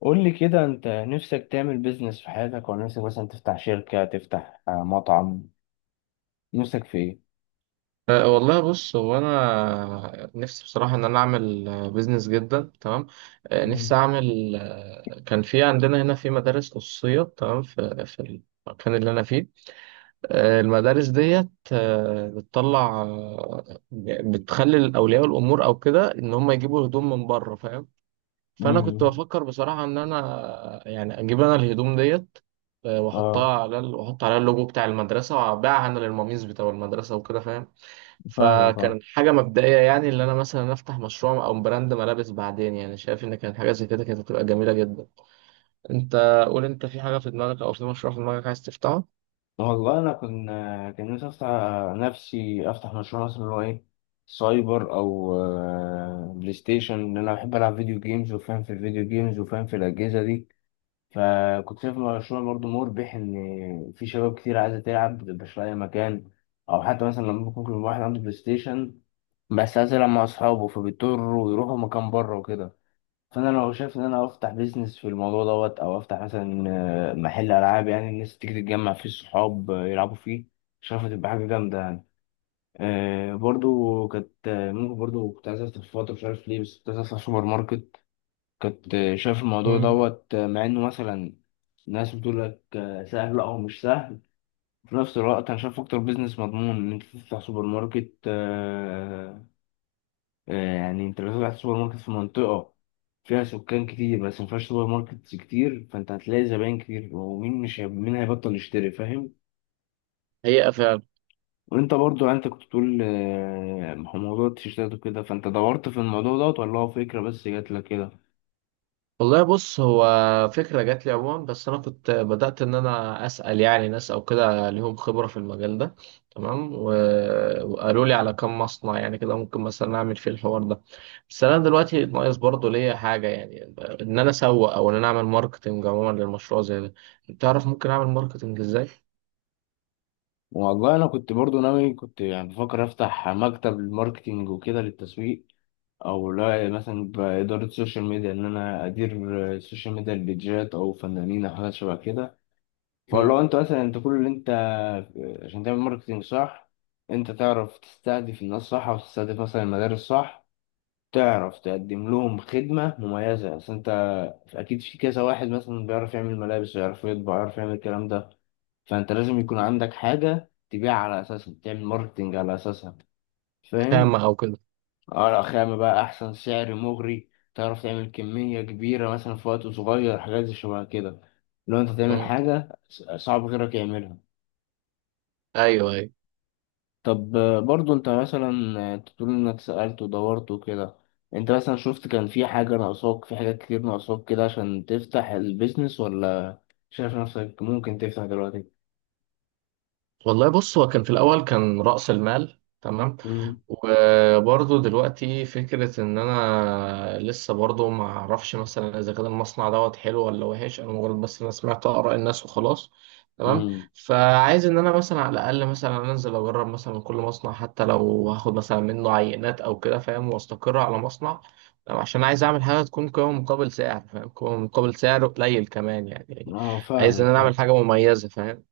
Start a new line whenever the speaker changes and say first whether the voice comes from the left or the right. left: قول لي كده، انت نفسك تعمل بيزنس في حياتك، ولا نفسك مثلا تفتح شركة، تفتح مطعم؟ نفسك في ايه؟
right: والله بص هو انا نفسي بصراحه ان انا اعمل بيزنس، جدا تمام.
left: مم.
right: نفسي اعمل. كان في عندنا هنا في مدارس خصوصيه، تمام، في في المكان اللي انا فيه. المدارس ديت بتطلع، بتخلي اولياء الامور او كده ان هم يجيبوا هدوم من بره، فاهم. فانا كنت
left: مم.
right: بفكر بصراحه ان انا يعني اجيب انا الهدوم ديت،
left: اه،
right: واحطها على واحط عليها اللوجو بتاع المدرسه وابيعها انا للمميز بتاع المدرسه وكده، فاهم.
left: فاهمك، اه.
right: فكان حاجة مبدئية، يعني اللي أنا مثلا أفتح مشروع أو براند ملابس بعدين، يعني شايف إن كانت حاجة زي كده كانت هتبقى جميلة جدا. أنت قول، أنت في حاجة في دماغك أو في مشروع في دماغك عايز تفتحه؟
left: والله انا كان نفسي افتح مشروع مثلا اللي هو ايه، سايبر او بلاي ستيشن، لان انا بحب العب فيديو جيمز وفاهم في الفيديو جيمز وفاهم في الاجهزة دي. فكنت شايف المشروع برضه مربح، إن في شباب كتير عايزة تلعب مبتبقاش لاقي مكان. أو حتى مثلا لما ممكن يكون واحد عنده بلاي ستيشن بس عايز يلعب مع أصحابه، فبيضطروا يروحوا مكان بره وكده. فأنا لو شايف إن أنا أفتح بيزنس في الموضوع دوت، أو أفتح مثلا محل ألعاب، يعني الناس تيجي تتجمع فيه الصحاب يلعبوا فيه، شايفها تبقى حاجة جامدة يعني. برضو كانت آه، ممكن برضو كنت عايز أفتح في فترة، مش عارف ليه، بس كنت عايز أفتح سوبر ماركت. كنت شايف الموضوع
right: مم.
left: دوت، مع انه مثلا ناس بتقول لك سهل، لا، هو مش سهل. في نفس الوقت انا شايف اكتر بيزنس مضمون ان انت تفتح سوبر ماركت. يعني انت لو فتحت سوبر ماركت في منطقة فيها سكان كتير بس ما فيهاش سوبر ماركت كتير، فانت هتلاقي زباين كتير، ومين مش مين هيبطل يشتري، فاهم؟
right: هي.
left: وانت برضو يعني انت كنت بتقول موضوع التيشيرتات وكده، فانت دورت في الموضوع دوت ولا هو فكرة بس جات لك كده؟
right: والله بص هو فكرة جات لي عموما، بس أنا كنت بدأت إن أنا أسأل يعني ناس أو كده ليهم خبرة في المجال ده، تمام، وقالوا لي على كم مصنع، يعني كده ممكن مثلا أعمل فيه الحوار ده. بس أنا دلوقتي ناقص برضه ليا حاجة، يعني إن أنا أسوق أو إن أنا أعمل ماركتينج عموما للمشروع زي ده. تعرف ممكن أعمل ماركتينج إزاي؟
left: والله انا كنت برضو ناوي، كنت يعني بفكر افتح مكتب ماركتينج وكده للتسويق، او لا مثلا باداره السوشيال ميديا، ان انا ادير السوشيال ميديا، البيجات او فنانين او حاجات شبه كده. فلو
right: مم.
left: انت مثلا انت كل اللي انت، عشان تعمل ماركتينج صح، انت تعرف تستهدف الناس صح، او تستهدف مثلا المدارس صح، تعرف تقدم لهم خدمه مميزه. اصل انت اكيد في كذا واحد مثلا بيعرف يعمل ملابس ويعرف يطبع ويعرف يعمل الكلام ده، فانت لازم يكون عندك حاجة تبيع على اساسها، تعمل ماركتنج على اساسها، فاهم؟
right: خامة أو كده.
left: ورق خامة بقى، احسن سعر مغري، تعرف تعمل كمية كبيرة مثلا في وقت صغير، حاجات زي شبه كده. لو انت تعمل
right: مم.
left: حاجة صعب غيرك يعملها.
right: أيوه أيوه.
left: طب، برضو انت مثلا تقول انك سألت ودورت وكده، انت مثلا شفت كان في حاجة ناقصاك، في حاجات كتير ناقصاك كده عشان تفتح البيزنس، ولا شايف نفسك ممكن تفتح دلوقتي؟
right: والله بص هو كان في الأول كان رأس المال، تمام.
left: امم.
right: وبرضه دلوقتي فكرة إن أنا لسه برضه ما أعرفش مثلا إذا كان المصنع دوت حلو ولا وحش، أنا مجرد بس أنا سمعت آراء الناس وخلاص، تمام.
left: امم.
right: فعايز إن أنا مثلا على الأقل مثلا أنزل أجرب مثلا من كل مصنع، حتى لو هاخد مثلا منه عينات أو كده، فاهم، وأستقر على مصنع، تمام؟ عشان عايز أعمل حاجة تكون قيمة مقابل سعر، فاهم، قيمة مقابل سعر قليل كمان، يعني
left: اه،
right: عايز إن
left: فاهمك،
right: أنا أعمل
left: فاهمك.
right: حاجة مميزة، فاهم.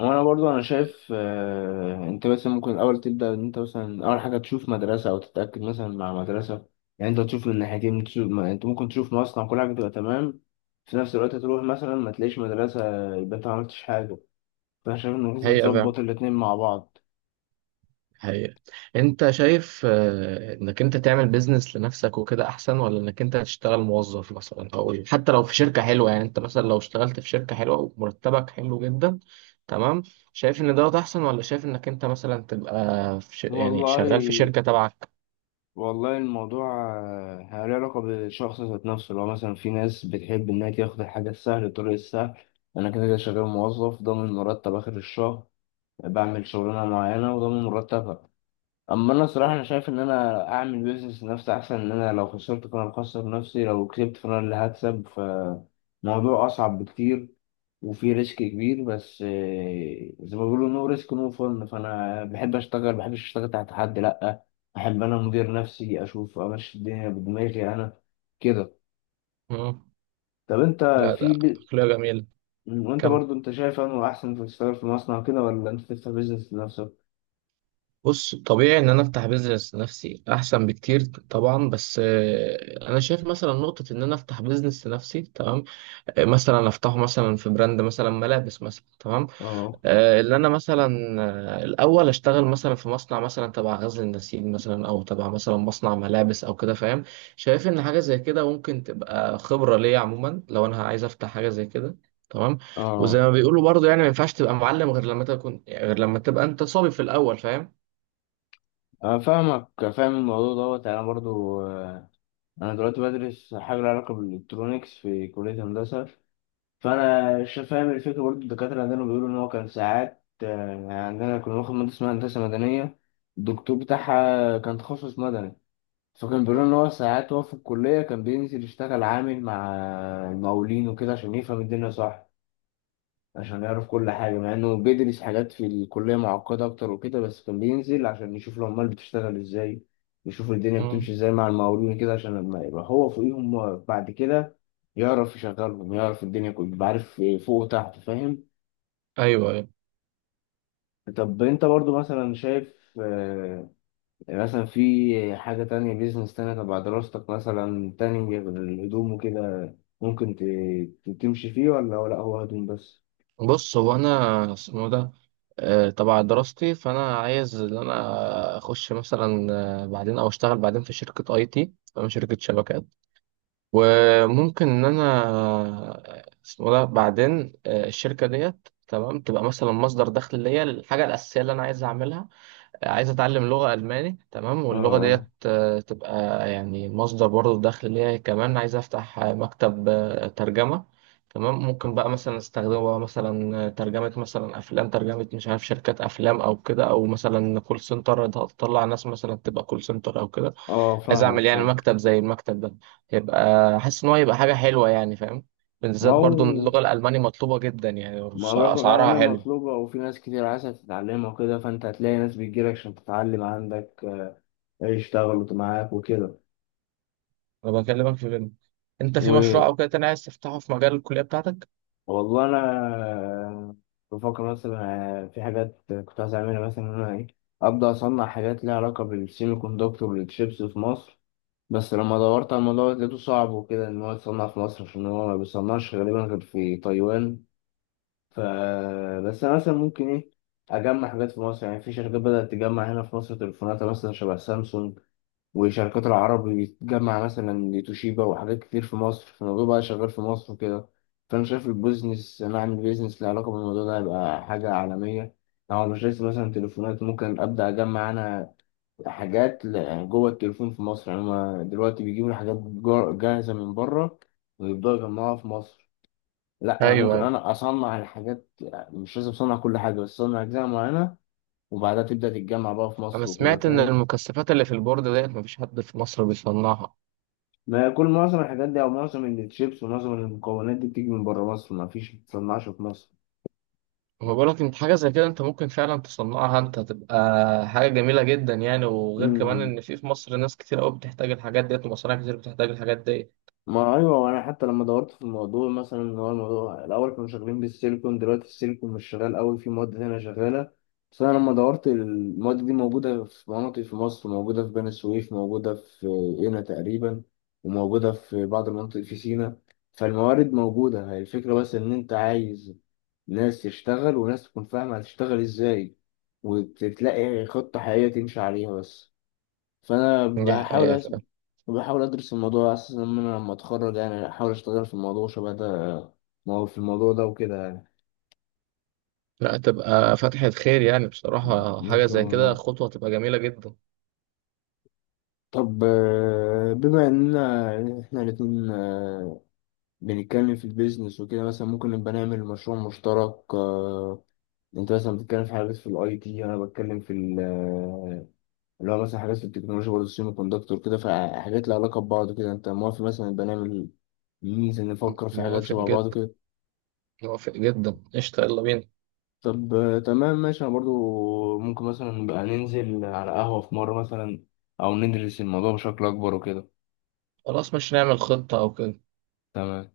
left: وانا برضو انا شايف انت مثلا ممكن الاول تبدا، ان انت مثلا اول حاجه تشوف مدرسه، او تتاكد مثلا مع مدرسه. يعني انت تشوف من ناحيتين، تشوف انت ممكن تشوف مصنع كل حاجه تبقى تمام. في نفس الوقت تروح مثلا ما تلاقيش مدرسه، يبقى انت ما عملتش حاجه. فانا شايف انك لازم
right: هي
left: تظبط الاتنين مع بعض.
right: حقيقة. انت شايف انك انت تعمل بيزنس لنفسك وكده احسن، ولا انك انت تشتغل موظف مثلا، او حتى لو في شركة حلوة، يعني انت مثلا لو اشتغلت في شركة حلوة ومرتبك حلو جدا، تمام، شايف ان دوت احسن، ولا شايف انك انت مثلا تبقى في يعني
left: والله
right: شغال في شركة تبعك؟
left: والله الموضوع له علاقه بالشخص ذات نفسه. لو مثلا في ناس بتحب انها تاخد الحاجه السهله، الطريق السهل، انا كده كده شغال موظف ضامن مرتب اخر الشهر، بعمل شغلانه معينه وضامن مرتبها. اما انا صراحه انا شايف ان انا اعمل بيزنس لنفسي احسن، ان انا لو خسرت فانا بخسر نفسي، لو كسبت فانا اللي هكسب، فموضوع اصعب بكتير وفي ريسك كبير، بس زي ما بيقولوا نو ريسك نو فن، فانا بحب اشتغل، بحبش اشتغل تحت حد، لا. احب انا مدير نفسي، اشوف امشي الدنيا بدماغي انا، كده.
right: مم.
left: طب انت
right: لا ده
left: في ب...
right: عقلية جميلة.
left: وانت
right: كم
left: برضو انت شايف انه احسن في تشتغل في مصنع كده، ولا انت تفتح بيزنس لنفسك؟
right: بص طبيعي ان انا افتح بيزنس لنفسي احسن بكتير طبعا، بس انا شايف مثلا نقطة ان انا افتح بيزنس لنفسي، تمام، مثلا افتحه مثلا في براند مثلا ملابس مثلا، تمام.
left: اه،
right: اللي انا مثلا الاول اشتغل مثلا في مصنع مثلا تبع غزل النسيج مثلا، او تبع مثلا مصنع ملابس او كده، فاهم. شايف ان حاجه زي كده ممكن تبقى خبره ليا عموما لو انا عايز افتح حاجه زي كده، تمام. وزي
left: اه.
right: ما بيقولوا برضه يعني ما ينفعش تبقى معلم غير لما تبقى انت صبي في الاول، فاهم.
left: أنا فاهمك، فاهم الموضوع دوت. أنا برضو أنا دلوقتي بدرس حاجة لها علاقة بالإلكترونيكس في كلية هندسة. فأنا فاهم الفكرة. برضو الدكاترة عندنا بيقولوا إن هو كان ساعات يعني عندنا كنا بناخد مادة اسمها هندسة مدنية، الدكتور بتاعها كان تخصص مدني. فكان بيقولوا إن هو ساعات هو في الكلية كان بينزل يشتغل عامل مع المقاولين وكده، عشان يفهم الدنيا صح، عشان يعرف كل حاجة، مع إنه بيدرس حاجات في الكلية معقدة أكتر وكده، بس كان بينزل عشان يشوف العمال بتشتغل إزاي، يشوف الدنيا
right: مم.
left: بتمشي إزاي مع المقاولين كده، عشان لما يبقى هو فوقيهم بعد كده يعرف يشغلهم، يعرف الدنيا كلها، يبقى عارف فوق وتحت، فاهم؟
right: ايوه أيوه.
left: طب أنت برضو مثلا شايف آه، مثلا في حاجة تانية، بيزنس تانية تبع دراستك مثلا تاني، غير الهدوم وكده، ممكن تمشي فيه، ولا هو هدوم بس؟
right: بص هو انا اسمه ده تبع دراستي، فانا عايز ان انا اخش مثلا بعدين او اشتغل بعدين في شركه اي تي، فاهم، شركه شبكات. وممكن ان انا اسمه ده بعدين الشركه ديت تمام تبقى مثلا مصدر دخل ليا، الحاجه الاساسيه اللي انا عايز اعملها. عايز اتعلم لغة الماني، تمام، واللغة
left: اه،
right: ديت تبقى يعني مصدر برضه دخل ليا. كمان عايز افتح مكتب ترجمة، تمام، ممكن بقى مثلا استخدمه بقى مثلا ترجمة مثلا افلام، ترجمة مش عارف شركات افلام او كده، او مثلا كول سنتر، تطلع ناس مثلا تبقى كول سنتر او كده.
left: اه،
right: عايز
left: فاهمك،
right: اعمل يعني
left: فاهمك.
right: مكتب زي المكتب ده، يبقى حاسس ان هو يبقى حاجة حلوة، يعني، فاهم.
left: ما
right: بالذات برضه ان
left: هو
right: اللغة الالماني مطلوبة جدا، يعني
left: ما هو برضه
right: اسعارها
left: العملية
right: حلوة.
left: مطلوبة، وفي ناس كتير عايزة تتعلمها وكده، فأنت هتلاقي ناس بتجيلك عشان تتعلم عندك، يشتغلوا معاك وكده.
right: انا بكلمك في فيلم. انت في
left: و-
right: مشروع او كده تاني عايز تفتحه في مجال الكلية بتاعتك؟
left: والله أنا بفكر مثلا في حاجات كنت عايز أعملها، مثلا إن أنا إيه، أبدأ أصنع حاجات ليها علاقة بالسيمي كوندكتور والتشيبس في مصر. بس لما دورت على الموضوع لقيته صعب وكده، إن هو يتصنع في مصر، عشان هو ما بيصنعش غالبا غير في تايوان. ف بس انا مثلا ممكن ايه، اجمع حاجات في مصر. يعني في شركات بدأت تجمع هنا في مصر تليفوناتها، مثلا شبه سامسونج، وشركات العرب بتجمع مثلا توشيبا وحاجات كتير في مصر، فالموضوع بقى شغال في مصر وكده. فانا شايف البيزنس، انا اعمل بيزنس له علاقه بالموضوع ده هيبقى حاجه عالميه. لو مش لسه مثلا تليفونات، ممكن ابدا اجمع انا حاجات، يعني جوه التليفون في مصر، يعني هما دلوقتي بيجيبوا الحاجات جاهزه من بره، ويبداوا يجمعوها في مصر. لا، انا
right: ايوه
left: ممكن
right: ايوه.
left: انا اصنع الحاجات، مش لازم اصنع كل حاجه بس اصنع اجزاء معينه، وبعدها تبدا تتجمع بقى في
right: انا
left: مصر وكده،
right: سمعت ان
left: فاهم؟
right: المكثفات اللي في البورد ديت مفيش حد في مصر بيصنعها.
left: ما هي، معظم الحاجات دي او معظم الشيبس ومعظم المكونات دي بتيجي من بره مصر، ما فيش، ما بتصنعش في مصر.
right: وما بقولك انت حاجه زي كده انت ممكن فعلا تصنعها، انت هتبقى حاجه جميله جدا يعني. وغير كمان
left: مم.
right: ان في في مصر ناس كتير قوي بتحتاج الحاجات ديت، ومصانع كتير بتحتاج الحاجات ديت.
left: ما ايوه، وانا حتى لما دورت في الموضوع مثلا، ان هو الموضوع الاول كانوا شغالين بالسيليكون، دلوقتي السيليكون مش شغال قوي، في مواد تانية شغاله. بس انا لما دورت المواد دي موجوده في مناطق في مصر، موجوده في بني سويف، موجوده في قنا تقريبا، وموجوده في بعض المناطق في سيناء. فالموارد موجوده، هي الفكره بس ان انت عايز ناس تشتغل، وناس تكون فاهمه هتشتغل ازاي، وتلاقي خطه حقيقيه تمشي عليها بس. فانا
right: دي
left: بحاول
right: حقيقة فعلا.
left: بحاول ادرس الموضوع على اساس، ان انا لما اتخرج يعني احاول اشتغل في الموضوع شبه ده، ما هو في الموضوع ده وكده يعني.
right: لا تبقى فتحة خير، يعني بصراحة
left: ان
right: حاجة
left: شاء
right: زي كده
left: الله.
right: خطوة تبقى جميلة جدا.
left: طب، بما اننا احنا الاتنين بنتكلم في البيزنس وكده، مثلا ممكن نبقى نعمل مشروع مشترك. انت مثلا بتتكلم في حاجات في الاي تي، انا بتكلم في اللي هو مثلا حاجات في التكنولوجيا، برضه السيمي كوندكتور كده، فحاجات لها علاقة ببعض كده، انت موافق مثلا نبقى نعمل ميزة، نفكر في حاجات
right: موافق
left: شبه
right: جدا،
left: بعض كده؟
right: موافق جدا، قشطة، يلا بينا.
left: طب، تمام ماشي، انا برضو ممكن مثلا بقى ننزل على قهوة في مرة مثلا، او ندرس الموضوع بشكل اكبر وكده،
right: خلاص، مش نعمل خطة أو كده.
left: تمام.